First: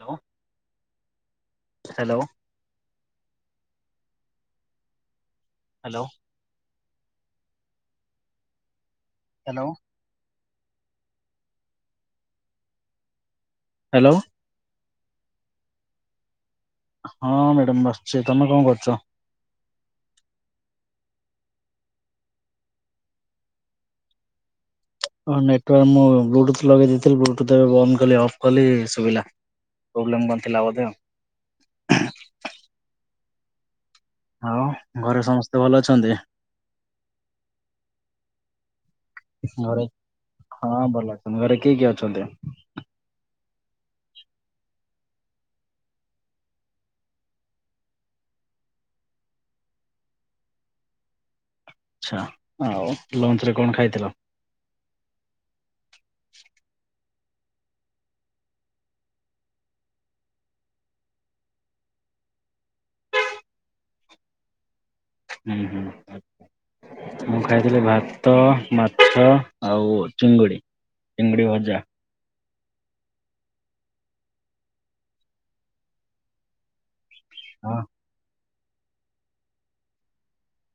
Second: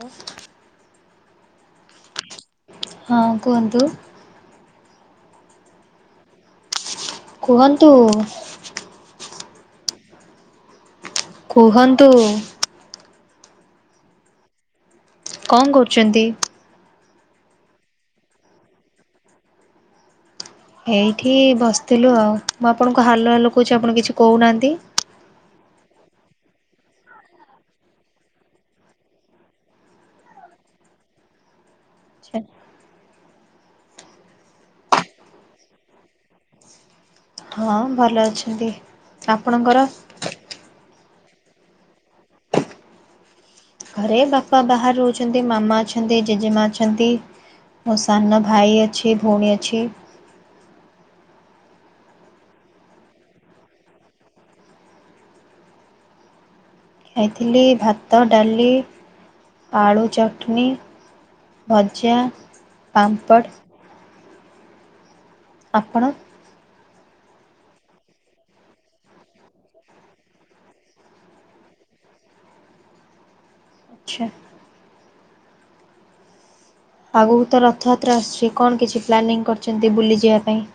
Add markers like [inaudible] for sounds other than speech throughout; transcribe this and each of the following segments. ହ୍ୟାଲ hello ହଁ କୁହନ୍ତୁ। Hello. କୁହନ୍ତୁ? ହାଲୋ। କୁହନ୍ତୁ? ହାଲୋ। କ କରୁଛନ୍ତି? ହଁ ମ୍ୟାଡ଼ାମ୍ ବସିଚି ତମେ କଁ କରୁଚ? ଏଇଠି ବସିଥିଲୁ ଆଉ ମୁଁ ଆପଣଙ୍କୁ ହାଲୋ ହାଲୋ କହୁଚି ଆପଣ କିଛି କହୁନାହାଁନ୍ତି? ହଁ ନେଟୱାର୍କ ମୁଁ ବ୍ଲୁଟୁଥ ଲଗେଇ ଦେଇ ଥିଲି ବ୍ଲୁଟୁଥ ଏବେ ବନ୍ଦ କଲି ଅଫ୍ କଲି ଶୁବିଲା। ପ୍ରୋବ୍ଲେମ୍ କଁ ଥିଲା ବୋଧେ ଆଉ। ଆଚ୍ଛା। ଆଉ ଘରେ ସମସ୍ତେ ଭଲ ଅଛନ୍ତି? ହଁ ଭଲ ଅଛନ୍ତି ଘରେ ଆପଣଙ୍କର? ହଁ ଭଲ ଅଛନ୍ତି ଘରେ କିଏ କିଏ ଅଛନ୍ତି? ଘରେ ବାପା ବାହାରେ ରହୁଛନ୍ତି ମାମା ଅଛନ୍ତି ଜେଜେମା ଅଛନ୍ତି। ମୋ ସାନ ଭାଇ ଅଛି ଭଉଣୀ ଅଛି। ଆଚ୍ଛା ଆଉ ଲଞ୍ଚରେ କଣ ଖାଇଥିଲ? ଖାଇଥିଲି ଭାତ ଡାଲି ଆଳୁ ଚଟନୀ ଭଜା, ପାମ୍ପଡ଼। ଉଁ ଆପଣ? ହୁଁ। ମୁଁ ଖାଇଥିଲି ଭାତ ମାଛ ଆଉ ଚିଙ୍ଗୁଡ଼ି। ଚିଙ୍ଗୁଡ଼ି ଭଜା। ଆଚ୍ଛା। ଆଗକୁତ ହଁ ରଥଯାତ୍ରା ଆସୁଛି କଣ କିଛି ପ୍ଲାନିଂ କରିଚନ୍ତି ବୁଲିଯିବା ପାଇଁ?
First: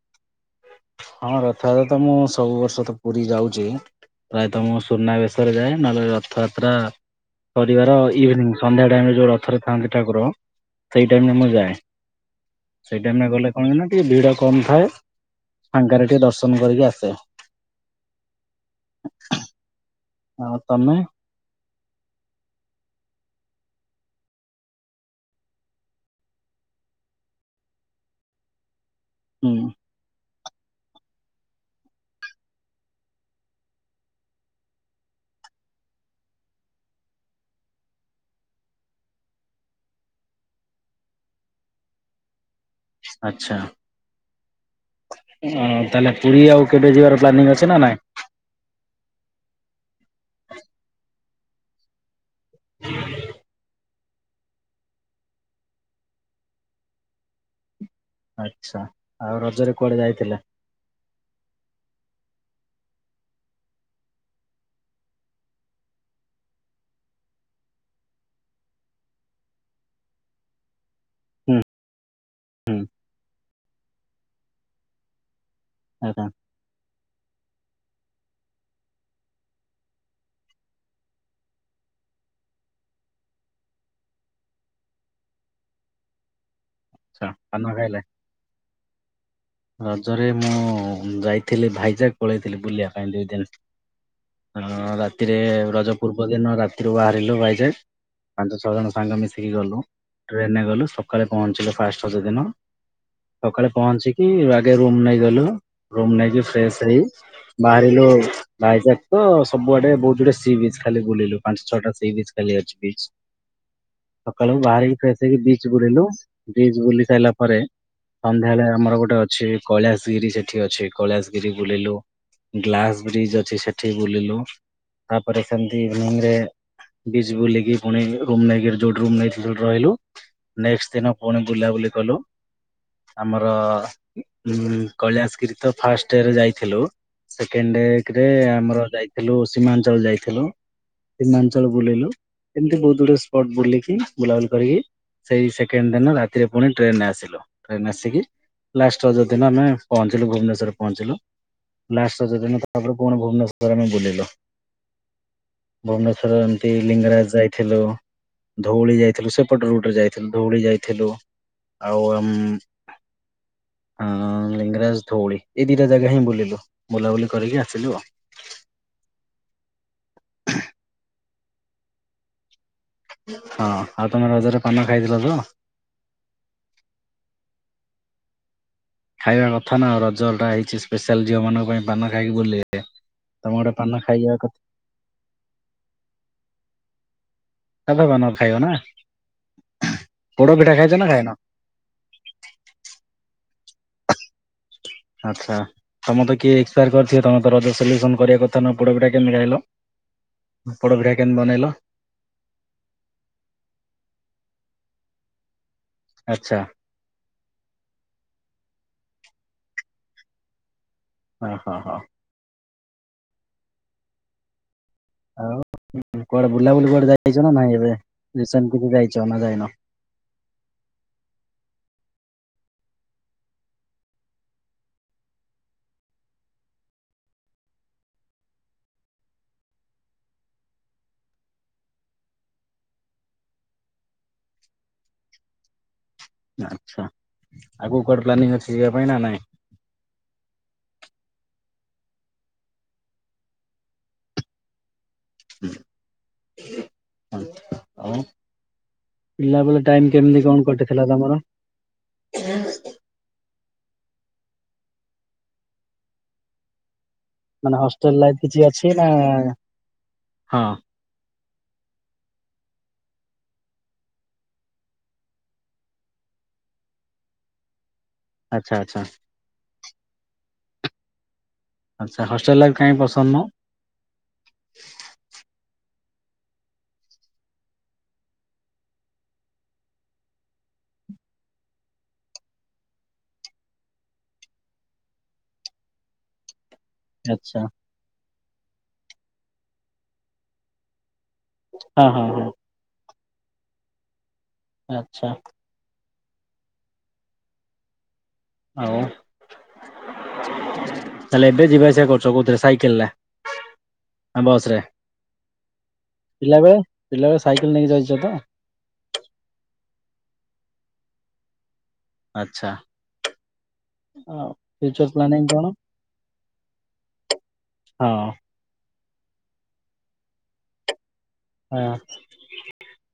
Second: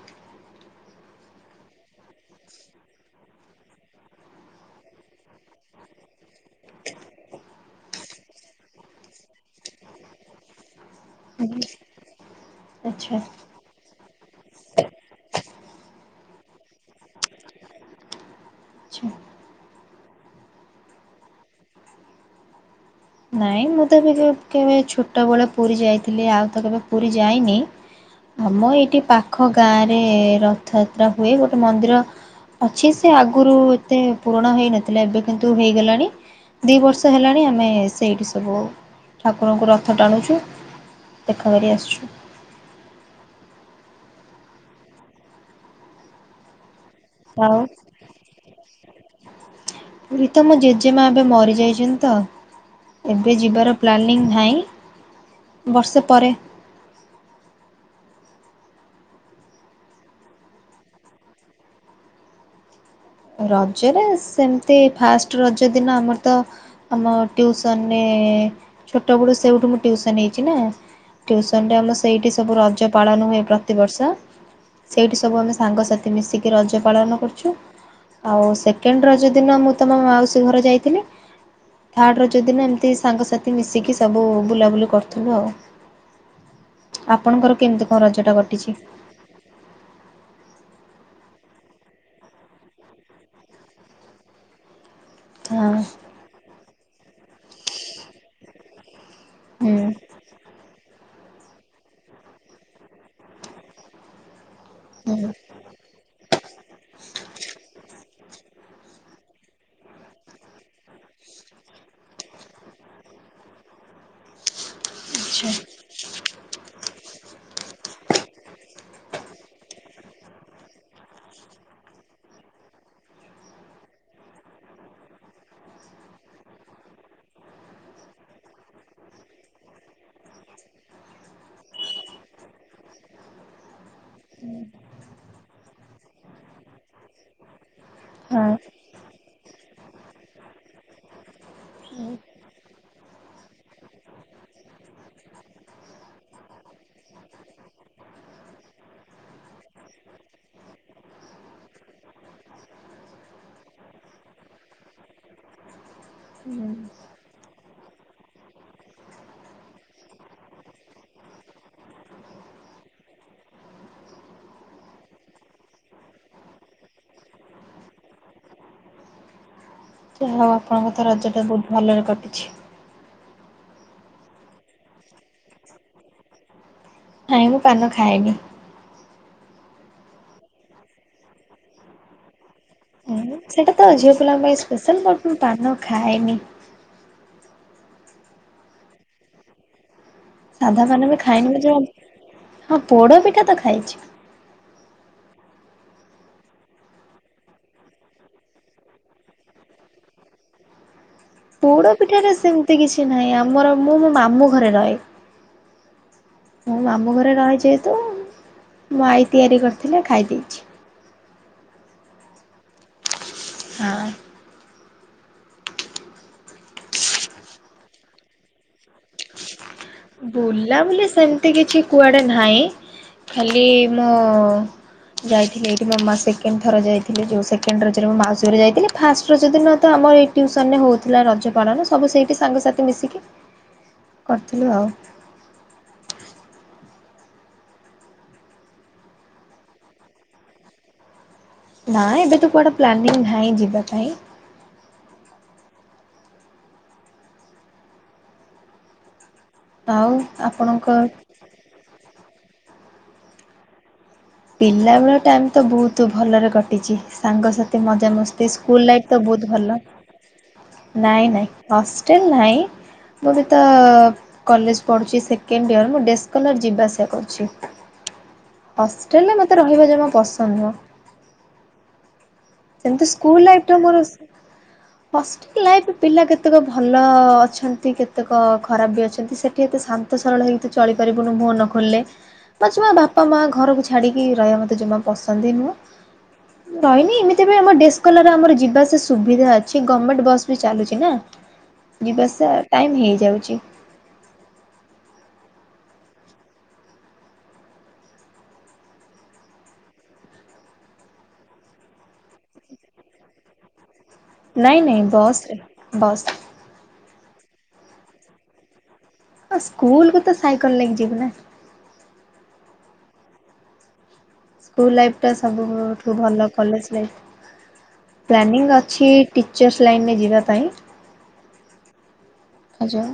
ହଁ ରଥଯାତ୍ରାର ମୁଁ ସବୁ ବର୍ଷତ ପୁରୀ ଯାଉଚି। ପ୍ରାୟତଃ ମୁଁ ସୁନାବେଶରେ ଯାଏ ନହେଲେ ରଥଯାତ୍ରା ପରିବାର ଇଭିନିଂ ସନ୍ଧ୍ୟା ଟାଇମରେ ଯୋଉ ରଥରେ ଥାଆନ୍ତି ଠାକୁର ସେଇ ଟାଇମରେ ମୁଁ ଆଜ୍ଞା ଯାଏ ସେଇ ଆଚ୍ଛା ଟାଇମରେ ଗଲେ କଣକିନା ଟିକେ ଭିଡ଼ କମ୍ ଥାଏ ଫାଙ୍କାରେ ଟିକେ ଦର୍ଶନ କରିକି ଆସେ। ଆଚ୍ଛା। ଆଉ ତମେ? ନାଇଁ ମୁଁତବି କେବେ ଛୋଟବେଳେ ପୁରୀ ଯାଇଥିଲି ଆଉତ କେବେ ପୁରୀ ଯାଇନି ଆମ ଏଇଠି ପାଖ ହୁଁ ଗାଁରେ ରଥଯାତ୍ରା ହୁଏ ଗୋଟେ ମନ୍ଦିର ଅଛି ସେଆଗରୁ ଏତେ ପୁୁରଣ ହେଇନଥିଲା ଏବେ କିନ୍ତୁ ହେଇଗଲାଣି ଦି ବର୍ଷ ହେଲାଣି ଆମେ ସେଇଠି ସବୁ ଠାକୁରଙ୍କୁ ରଥ ଟାଣୁଛୁ ଦେଖା କରି ଆସୁଛୁ। ଆଚ୍ଛା ଉଁ ତାହେଲେ ପୁରୀ ଆଉ କେବେ ଯିବାର ପ୍ଲାନିଂ ଆଉ ଅଛି ନାଇଁ? ପୁରୀତ ମୋ ଜେଜେମା ଏବେ ମରି ଯାଇଚନ୍ତିତ ଏବେ ଯିବାର ପ୍ଲାନିଂ ନାହିଁ ବର୍ଷେ ପରେ ଆଚ୍ଛା ଆଉ ରଜରେ କୁଆଡ଼େ ଯାଇଥିଲେ? ରଜରେ ସେମିତି ଫାଷ୍ଟେ ରଜ ଦିନ ଆମରତ ଆମ ଟିଉସନରେ ଛୋଟ ବେଳୁ ସେଇଠୁ ମୁଁ ୍ୟଉସନ୍ ହେଇଚିନା ହୁଁ ଟ୍ୟୁସନରେ ଆମର ସେଇଠି ସବୁ ହୁଁ ରଜ ପାଳନ ହୁଏ ପ୍ରତିବର୍ଷ ସେଇଠି ସବୁ ଆମେ ସାଙ୍ଗସାଥି ଆଚ୍ଛା ମିଶିକି ରଜ ପାଳନ କରୁଚୁ ଆଉ ସେକେଣ୍ଡ ରଜ ଦିନ ମୁଁ ତମ ମାଉସୀ ଘରେ ଯାଇଥିଲି ଥାର୍ଡ଼ର ରଜଦିନ ଏମିତି ସାଙ୍ଗସାଥି ମିଶିକି ସବୁ ବୁଲାବୁଲି କରୁଥିଲୁ ଆଉ। ଆଚ୍ଛା। ଆପଣଙ୍କର ପାନ କେମିତି ଖାଇଲେ? କଣ ରଜ ଟା କଟିଛି। ରଜରେ ମୁଁ ଯାଇଥିଲି ଭାଇଜାକ୍ ପଳେଇଥିଲି ବୁଲିବା ପାଇଁ ଦୁଇ ଦିନ ହ ରାତିରେ ହଁ ରଜ ପୂର୍ବ ଦିନ ରାତିରୁ ବାହାରିଲୁ ଭାଇଜାକ, ପାଞ୍ଚ ଛଅ ଜଣ। ସାଙ୍ଗ ମିଶିକି ହୁଁ ଗଲୁ ଟ୍ରେନରେ ଗଲୁ ସୁ ସକାଳେ ପହଞ୍ଚିଲୁ ଫାଷ୍ଟ ପ୍ରତି ଦିନ, ସକାଳେ ପହଞ୍ଚିକି ଆଗେ ରୁମ ହୁଁ ନେଇଗଲୁ। ରୁମ ନେଇ କି ଫ୍ରେସ ହେଇ ବାହାରିଲୁ ଭାଇଜାକ ତ ସବୁଆଡେ ବହୁତ ଗୁଡେ ସି ବିଚ ଖାଲି ବୁଲିଲୁ। ପାଞ୍ଚ ଛଅଟା ସି ବିଚ ଖାଲି ଅଛି। ବିଚ ସକାଳୁ ବାହାରି ଫ୍ରେସ ସେଇକି ଆଚ୍ଛା ବିଚ ବୁଲିଲୁ, ବିଚ ବୁଲି ସାରିଲା ପରେ ସନ୍ଧ୍ୟାବେଳେ ଆମର ଗୋଟେ ଫୋଟୋ ଅଛି, କୈଳାଶଗିରି ସେଠି ଅଛି। କୈଳାଶଗିରି ବୁଲିଲୁ ଗ୍ଲାସ ବ୍ରିଜ ଅଛି ସେଠି ବୁଲିଲୁ, ତାପରେ ସେମିତି ଇଭିନିଙ୍ଗ ରେ ବିଜ ବୁଲିକି ପୁଣି ରୁମ୍ ନେଇକି ଯୋଉଠି ରୁମ ନେଇ ଥିଲୁ ରହିଲୁ। ନେକ୍ସଟ ଦିନ ପୁଣି ବୁଲାବୁଲି କଲୁ। ଆମର କୈଳାଶଗିରି ତ ଫାଷ୍ଟରେ ଯାଇଥିଲୁ। ସେକଣ୍ଡରେ ରେ ହଁ। ଆମର ଯାଇଥିଲୁ ସୀମାଞ୍ଚଳ ଯାଇଥିଲୁ। ସୀମାଞ୍ଚଳ ବୁଲେଇଲୁ ହୁଁ ଏମିତି ବହୁତ ଗୁଡଏ ସ୍ପଟ ବୁଲିକି ବୁଲାବୁଲି କରିକି ସେଇ ସେକେଣ୍ଡ ଦିନ ରାତିରେ ପୁଣି ଟ୍ରେନରେ ଆସିଲୁ। ଟ୍ରେନ ଆସିକି ଲାଷ୍ଟ ରଜ ଦିନ ଆମେ ପହଞ୍ଚିଲୁ, ଭୁବନେଶ୍ଵରରେ ପହଞ୍ଚିଲୁ। ଲାଷ୍ଟ ରଜ ଦିନ ତାପରେ ପୁଣି ଭୁବନେଶ୍ଵରରେ ଆମେ ବୁଲିଲୁ। ଭୁବନେ ଶ୍ୱରନ୍ତି ଲିଙ୍ଗରାଜ ଯାଇ ଥିଲୁ। ଧଉଳି ଯାଇଥିଲୁ। ସେପଟ ରୁଟରେ ଯାଇଥିଲୁ। ଧଉଳି ଯାଇଥିଲୁ। ଆଉ ଆମ ହଁ ଲିଙ୍ଗରାଜ, ଧଉଳି ଏଇ ଦିଟା ଜାଗା ହିଁ ବୁଲିଲୁ, ବୁଲାବୁଲି କରିକି ଆସିଲୁ ଆଉ। ଯାହା ହଉ ଆପଣଙ୍କ ରଜଟା ବହୁତ ଭଲରେ କଟିଛି। ହଁ ଆଉ ତମେ ରଜରେ ପାନ ଖାଇଥିଲ ତ? ନାଇଁ, ମୁଁ ପାନ ଖାଏନି। ଖାଇବା କଥା ନା ରଜଟା ହେଇଛି ସ୍ପେଶାଲ ଝିଅମାନଙ୍କ ପାଇଁ ପାନ ଖାଇ ବୁଲିବେ। ତମେ ଗୋଟେ ସେଟା ତ ପାନ ଝିଅ ଖାଇବା ପିଲାଙ୍କ କଥା ପାଇଁ ସ୍ପେଶାଲ ପର୍ବ, ମୁଁ ପାନ ଖାଏନି। ଏବେ ପାନ ଖାଇବ ନା ପୋଡ ପିଠା ସାଧା ଖାଇଛ ନା ପାନ ବି ଖାଇନ? ଖାଇନି ଯେ, ହଁ ପୋଡ ପିଠା ତ ଖାଇଛି। ଆଚ୍ଛା ତମେ ତ କିଏ ଏକ୍ସାର କରିଥିବେ, ତମେ ତ ରଜ ସେଲିବ୍ରେଶନ କରିବା କଥା ନା, ପୋଡ଼ ପିଠା କେମିତି ଖାଇଲ। ପୋଡ଼ ପିଠା କେମିତି ବନେଇଲ? ପୋଡ ପିଠାରେ ସେମିତି କିଛି ନାହିଁ, ଆମର ମୁଁ ମୋ ମାମୁଁ ଘରେ ରହେ। ଆଚ୍ଛା ମୁଁ ମାମୁଁ ଘରେ ରହେ ଯେହେତୁ, ମୋ ଆଈ ତିଆରି କରିଥିଲେ ଖାଇ ଦେଇଛି। ହଁ ହଁ ହଁ ହଁ ଆଉ କୁଆଡେ ବୁଲାବୁଲି କୁଆଡେ ଯାଇଛ ନା ନାଇଁ ଏବେ, ରିସେଣ୍ଟ କିଛି ଯାଇଛ ନା ଯାଇନ। ବୁଲା ବୁଲି ସେମିତି କିଛି କୁଆଡେ ନାହିଁ। ଖାଲି ମୁଁ ଯାଇଥିଲି, ଏଇଠି ମୋ ମାଆ ସେକେଣ୍ଡ ଥର ଯାଇଥିଲେ। ଯୋଉ ସେକେଣ୍ଡ ରଜ ମୋ ମାଉସୀ ଘରକୁ ଯାଇଥିଲି। ଫାଷ୍ଟ ରଜ ଦିନ ତ ଆମ ଏ ଟିଉସନରେ ହଉଥିଲା ରଜ ପାଳନ ସବୁ ସେଇଠି ସାଙ୍ଗସାଥି ମିଶିକି ହେଲୋ ଆଚ୍ଛା, ଆଗକୁ କଉ ପ୍ଲାନିଙ୍ଗ ଅଛି ଯିବା ପାଇଁ ନା ନାଇଁ। ନା ଏବେ ତ କୁଆଡଡେ ପ୍ଲାନିଂ ନାହିଁ ଯିବା ପାଇଁ। ହୁଁ ହ ଆଉ ପିଲାବେଳେ ଟାଇମ ଆଉ କେମିତି କଣ ଆପଣଙ୍କ କଟିଥିଲା ତମର? ପିଲାବେଳ ଟାଇମ୍ ତ ବହୁତ ଭଲରେ କଟିଚି। ମାନେ ସାଙ୍ଗସାଥି ହଷ୍ଟେଲ ଲାଇଫ ମଜାମସ୍ତି କିଛି ସ୍କୁଲ ଅଛି ନା ଲାଇଫ ତ ବହୁତ ଭଲ। ହଁ ନାଇଁ ନାଇଁ ହଷ୍ଟେଲ ନାହିଁ। ମୁଁ ବି ତ କଲେଜ ପଢ଼ୁଚି ସେକେଣ୍ଡ ଇୟର୍ ମୁଁ ଡେସ୍ କଲର୍ ଯିବା ଆସିବା କରୁଚି। ଆଚ୍ଛା ଆଚ୍ଛା। ଲେ ମତେ ରହିବା ଜମା ପସନ୍ଦ ନୁହଁ। ଆଚ୍ଛ ହଷ୍ଟଲ ଲାଇଫ କାଇଁ ସେମିତି ପସନ୍ଦ ସ୍କୁଲ ନୁହଁ ଲାଇଫ ମୋର ଲାଇଫ ପିଲା କେତେକ ଭଲ ଅଛନ୍ତି କେତେକ ଖରାପ ବି ଅଛନ୍ତି ସେଠି ଏତେ ଶାନ୍ତି ଏତେ ସରଳ ହେଇକି ତୁ ଚଳିପାରିବୁନୁ ମୁହ ନ ଖୋଲିଲେ। ତା ଛଡ଼ା ବାପା ମା ଘରକୁ ଛାଡିକି ରହିବ ମତେ ଜମା ପସନ୍ଦ ହି ନୁହଁ ରହନି। ତେବେ ଆଚ୍ଛା ଆମ ଡେସ୍କୋଲାର ଆମର ଯିବାସ ସୁବିଧା ଅଛି। ଗମେଣ୍ଟ ବସ୍ ବି ଚାଲୁଚି ନା। ହଁ ହଁ ହଁ। ଯିବାସବା ଟାଇମ ହେଇଯାଉଚି। ଆଛା। ଆଉ ତାଲେ ଏବେ ଯିବା ଆସିବା କରୁଚ କଉଥିରେ ସାଇକେଲରେ? ହ ବସ ରେ। ନାଇଁ ନାଇଁ ବସ୍ ରେ ବସ୍ ପିଲାବେେଳେ ପିଲାବେଳେ ସାଇକେଲ ନେଇକି ଯାଇଚ ତ? ଆ ସ୍କୁଲ କୁ ତ ସାଇକେଲ ନେଇକି ଯିବି ନା। ଆଚ୍ଛା। ଆଉ ସ୍କୁଲ ଫ୍ୟୁଚର ଲାଇଫ ଟା ପ୍ଲାନିଂ କଣ? ସବୁଠୁ ଭଲ କଲେଜ ଲାଇଫ ହଁ ପ୍ଲାନିଙ୍ଗ ଅଛି। ଟିଚର୍ସ ଲାଇନ୍ରେ ଯିବା ପାଇଁ। ହଁ। ଆ ଯୋ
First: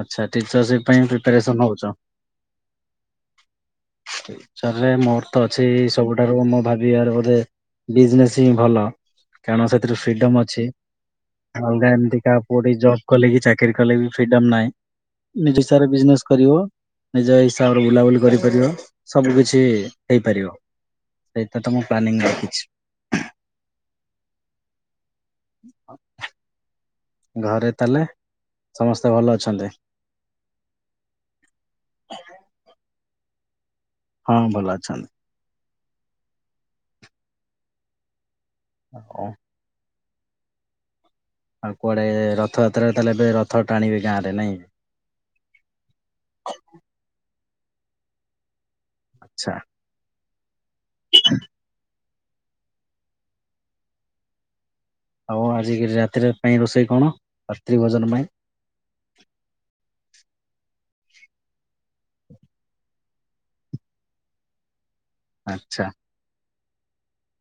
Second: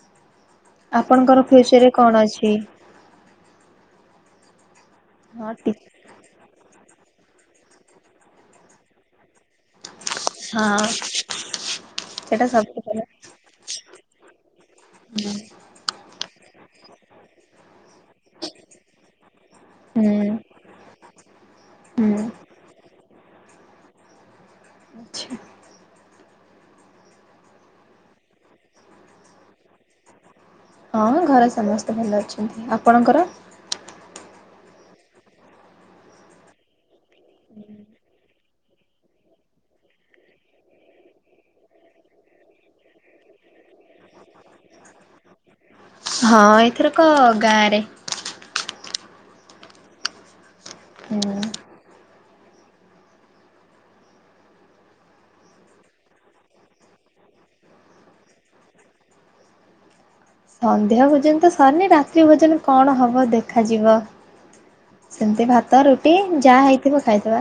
ଆଚ୍ଛା ଟିଚରସ ଡେ ପାଇଁ ଆପଣଙ୍କର ପ୍ରିପାରେସନ ଫ୍ୟୁଚର ରେ ହଉଚ। କଣ ଅଛି? ଫ୍ୟୁଚର ରେ ମୋର ତ ହଁ ଅଛି ଟି ସବୁ ଟାର କୁ ମୁଁ ଭାବିବି ୟାର ବୋଧେ ବିଜନେସ ହିଁ ଭଲ କାରଣ ସେଥିରୁ ଫିଡମ ଅଛି। ହଁ ଅଲଗା ଏମିତି କାହା ସେଟା ପୁଅ ଠି ସବୁଠୁ ଜବ ଭଲ କଲେ କି ଚାକିରି କଲେ ବି ଫ୍ରିଡମ ନାହିଁ ନିଜ ଛା ରେ ବିଜନେସ କରିବ ନିଜ ହିସାବରେ ବୁଲାବୁଲି କରିପାରିବ। ସବୁ କିଛି ହୁଁ ହେଇପାରିବ। ହଁ ସେଇଟା ତ ମୁଁ ପ୍ଲାନିଂ ହୁଁ ରଖିଚି। ଆଛା। ଘରେ ତାହେଲେ ସମସ୍ତେ ଭଲ ଅଛନ୍ତି। ହଁ ଘରେ ସମସ୍ତେ ଭଲ ଅଛନ୍ତି। ଆପଣଙ୍କର ହଁ ଭଲ ଅଛନ୍ତି। ଓ ଆଉ କୁଆଡେ ରଥଯାତ୍ରାରେ ତାହେଲେ ଏବେ ରଥ ଟାଣିବେ ଗାଁରେ ନାଇଁ? ହଁ ଏଥର କ ଗାଁ ରେ। ଆଚ୍ଛା। ହୁଁ। ଆଉ ଆଜିି ରାତି ପାଇଁ ରୋଷେଇ କଣ ରାତ୍ରି ଭୋଜନ ପାଇଁ? ସନ୍ଧ୍ୟା ଭୋଜନ ତ ସରିନି। ରାତ୍ରି ଭୋଜନ କଣ ହବ ଦେଖାଯିବ। ସେମତି ଭାତ ଆଚ୍ଛା ରୁଟି ଯାହା ହେଇଥିବ ଖାଇଦବା।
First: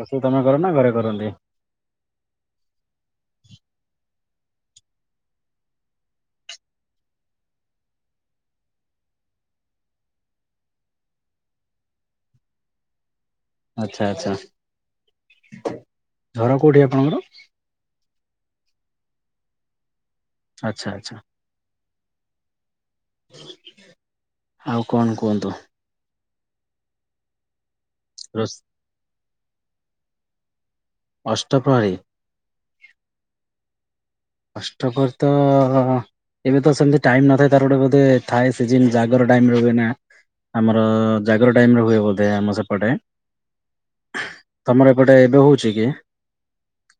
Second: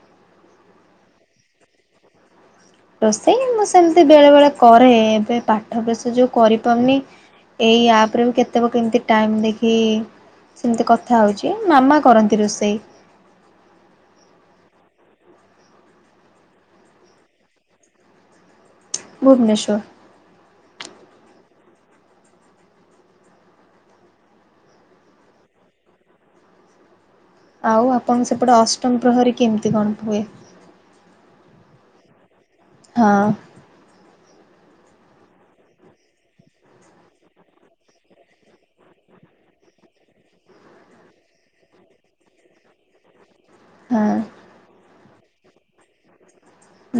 ରୋଷେଇ ତମେ କର ନା ଘରେ କରନ୍ତି। ରୋଷେଇ ମୁଁ ସେମିତି ବେଳେ ବେଳେ କରେ, ଏବେ ପାଠ ପ୍ରେସର୍ ଯୋଗୁ କରିପାରୁନି। ଏଇ ଆପ ରେ ବି କେତେବେ କେମିତି ଟାଇମ ଦେଖି ସେମିତି କଥା ହେଉଛି। ମାମା କରନ୍ତି ରୋଷେଇ। ଆଚ୍ଛା ଆଚ୍ଛା। ଘର କୋଉଠି ଆପଣଙ୍କର। ଭୁବନେଶ୍ୱର। ଆଚ୍ଛା ଆଚ୍ଛା। ଆଉ କଣ କୁହନ୍ତୁ? ଆଉ ଆପଣ ସେପଟେ ରୋଷ୍ ଅଷ୍ଟମ ପ୍ରହରୀ କେମିତି କଣ ହୁଏ? ଅଷ୍ଟପ୍ରହରୀ। ହଁ। ଅଷ୍ଟ ପ୍ରହରୀ ତ ଏବେ ତ ସେମିତି ଟାଇମ ନଥାଏ ତାର ଗୋଟେ ବୋଧେ ଥାଏ ସିଜନ୍ ଜାଗର ଟାଇମ ହୁଏ ନା। ଆମର ଜାଗର ଟାଇମରେ ହୁଏ ବୋଧେ ଆମ ସେପଟେ। ହଁ। ତମର ଏପଟେ ଏବେ ହଉଛି କି?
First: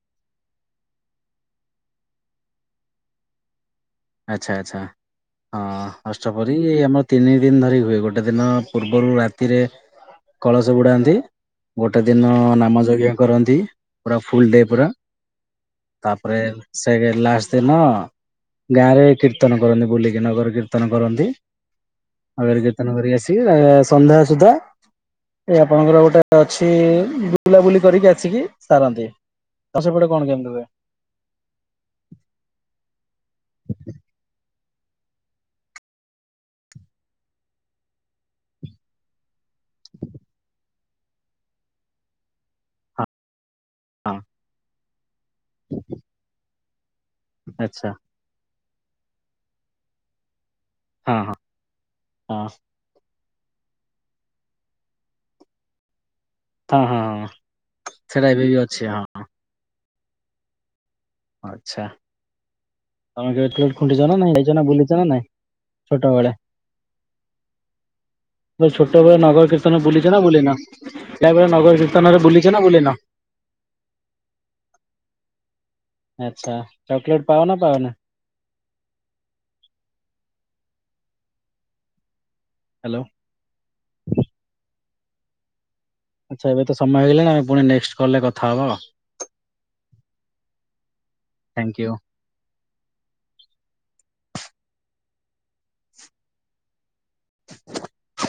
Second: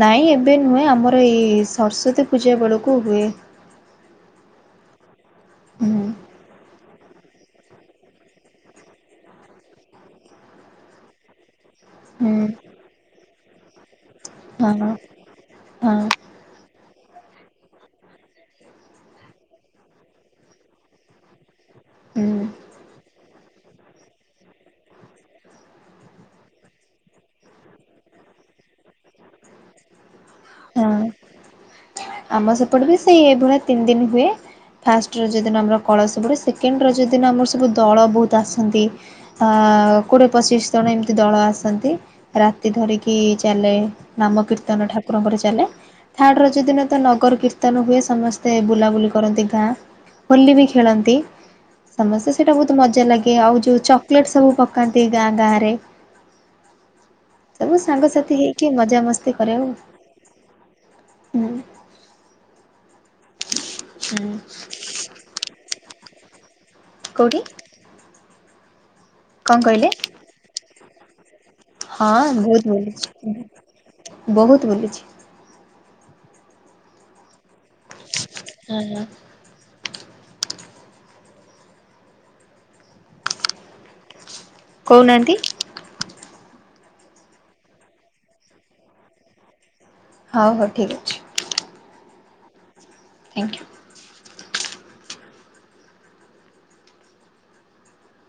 ନାଇଁ ଏବେ ନୁହେଁ। ଆମର ଏଇ ସରସ୍ଵତୀ ପୂଜା ବେଳକୁ ହୁଏ। ଆଚ୍ଛା ଆଚ୍ଛା। ହଁ। ହୁଁ ଅଷ୍ଟପ୍ରହରି ଏ ଆମର ତିନି ଦିନ ଧରି ହୁଏ। ଗୋଟେ ଦିନ ପୂର୍ବରୁ ରାତିରେ କଳସ ବୁଡାନ୍ତି। ଗୋଟେ ଦିନ ହୁଁ ନାମ ଯଜ୍ଞ କରନ୍ତି। ପୁରା ଫୁଲ ଡେ ହଁ ପୁରା। ହଁ ତାପ ତାପରେ ସେକେ ଲାଷ୍ଟ ଦିନ ଗାଁ ରେ କୀର୍ତ୍ତନ କରନ୍ତି ବୁଲିକି ନଗର କୀର୍ତ୍ତନ କରନ୍ତି। ହୁଁ ଆଗରେ କୀର୍ତନ କରିକି ଆସିକି ସନ୍ଧ୍ୟା ସୁଦ୍ଧା ଏ ଆପଣଙ୍କର ଗୋଟେ ଅଛି ବୁଲାବୁଲି କରିକି ଆସିକି ସାରନ୍ତି। ତ ସେପଟ କଣ କେମିତି ହୁଏ? ହଁ। ଆମ ସେପଟ ବି ସେଇ ଏଇଭଳିଆ ତିନି ଦିନ ହୁଏ। ଫାଷ୍ଟ ରଜ ଦିନ ଆମର କଳସ ବୁଡ଼େ। ସେକେଣ୍ଡ ରଜ ଦିନ ଆମର ସବୁ ଦଳ ବହୁତ ଆସନ୍ତି। ଅ କୋଡ଼ିଏ ପଚିଶି ଜଣ ଏମିତି ଦଳ ଆସନ୍ତି। ରା ଧରିକି ଚାଲେ ହଁ ନାମକୀର୍ତ୍ତନ ଠାକୁରଙ୍କର ଚାଲେ। ଥାର୍ଡ ରଜ ଦିନ ତ ନଗର କୀର୍ତ୍ତନ ଆଚ୍ଛା ହୁଏ ସମସ୍ତେ ବୁଲାବୁଲି କରନ୍ତି ଗାଁ। ହୋଲି ବି ଖେଳନ୍ତି। ହଁ ହଁ ସମସ୍ତେ ହଁ ସେଇଟା ବହୁତ ମଜା ଲାଗେ। ଆଉ ଯୋଉ ଚକୋଲେଟ ସବୁ ପକାନ୍ତି ଗାଁ ଗାଁ ରେ। ହଁ ହଁ ହଁ ସବୁ ସେଇଟା ସାଙ୍ଗସାଥି ଏବେ ବି ହେଇକି ଅଛି ହଁ ମଜା ମସ୍ତି କରେ ଆଉ। ଆଚ୍ଛା। ତମ [inaudible] ଖୁଣ୍ଟିଛ ହୁଁ ଯାଇଚ ନା ବୁଲିଚ ନା ନାଇଁ। ଛୋଟବେଳେ। କଉଠି? ଛୋଟ ବେଳେ ନଗର କୀର୍ତ୍ତନ କହିଲେ? ବୁଲିଚ ନା ବୁଲିନ? ଯା ବଳେ ନଗର କୀର୍ତନରେ ହଁ ବୁଲିଛ ନା ବହୁତ ବୁଲିନ? ବହୁତ ବୁଲୁଚି। ଆଚ୍ଛା। ଚକଲେଟ ପାଓନା ପାଉନି? ହଁ ହଁ। ହ୍ୟାଲୋ। କଉନାଆନ୍ତି। ଆଚ୍ଛା ଏବେ ତ ସମୟ ହେଇଗଲାଣି, ଆମେ ପୁଣି ନେକ୍ସଟ୍ କଲରେ କଥା ହବା ଆଉ। ହଉ ହଉ ଠିକ୍ ଅଛି। ଥାଇଁକ୍ୟୁ। ଥ୍ୟାଙ୍କୟୁ। [inaudible]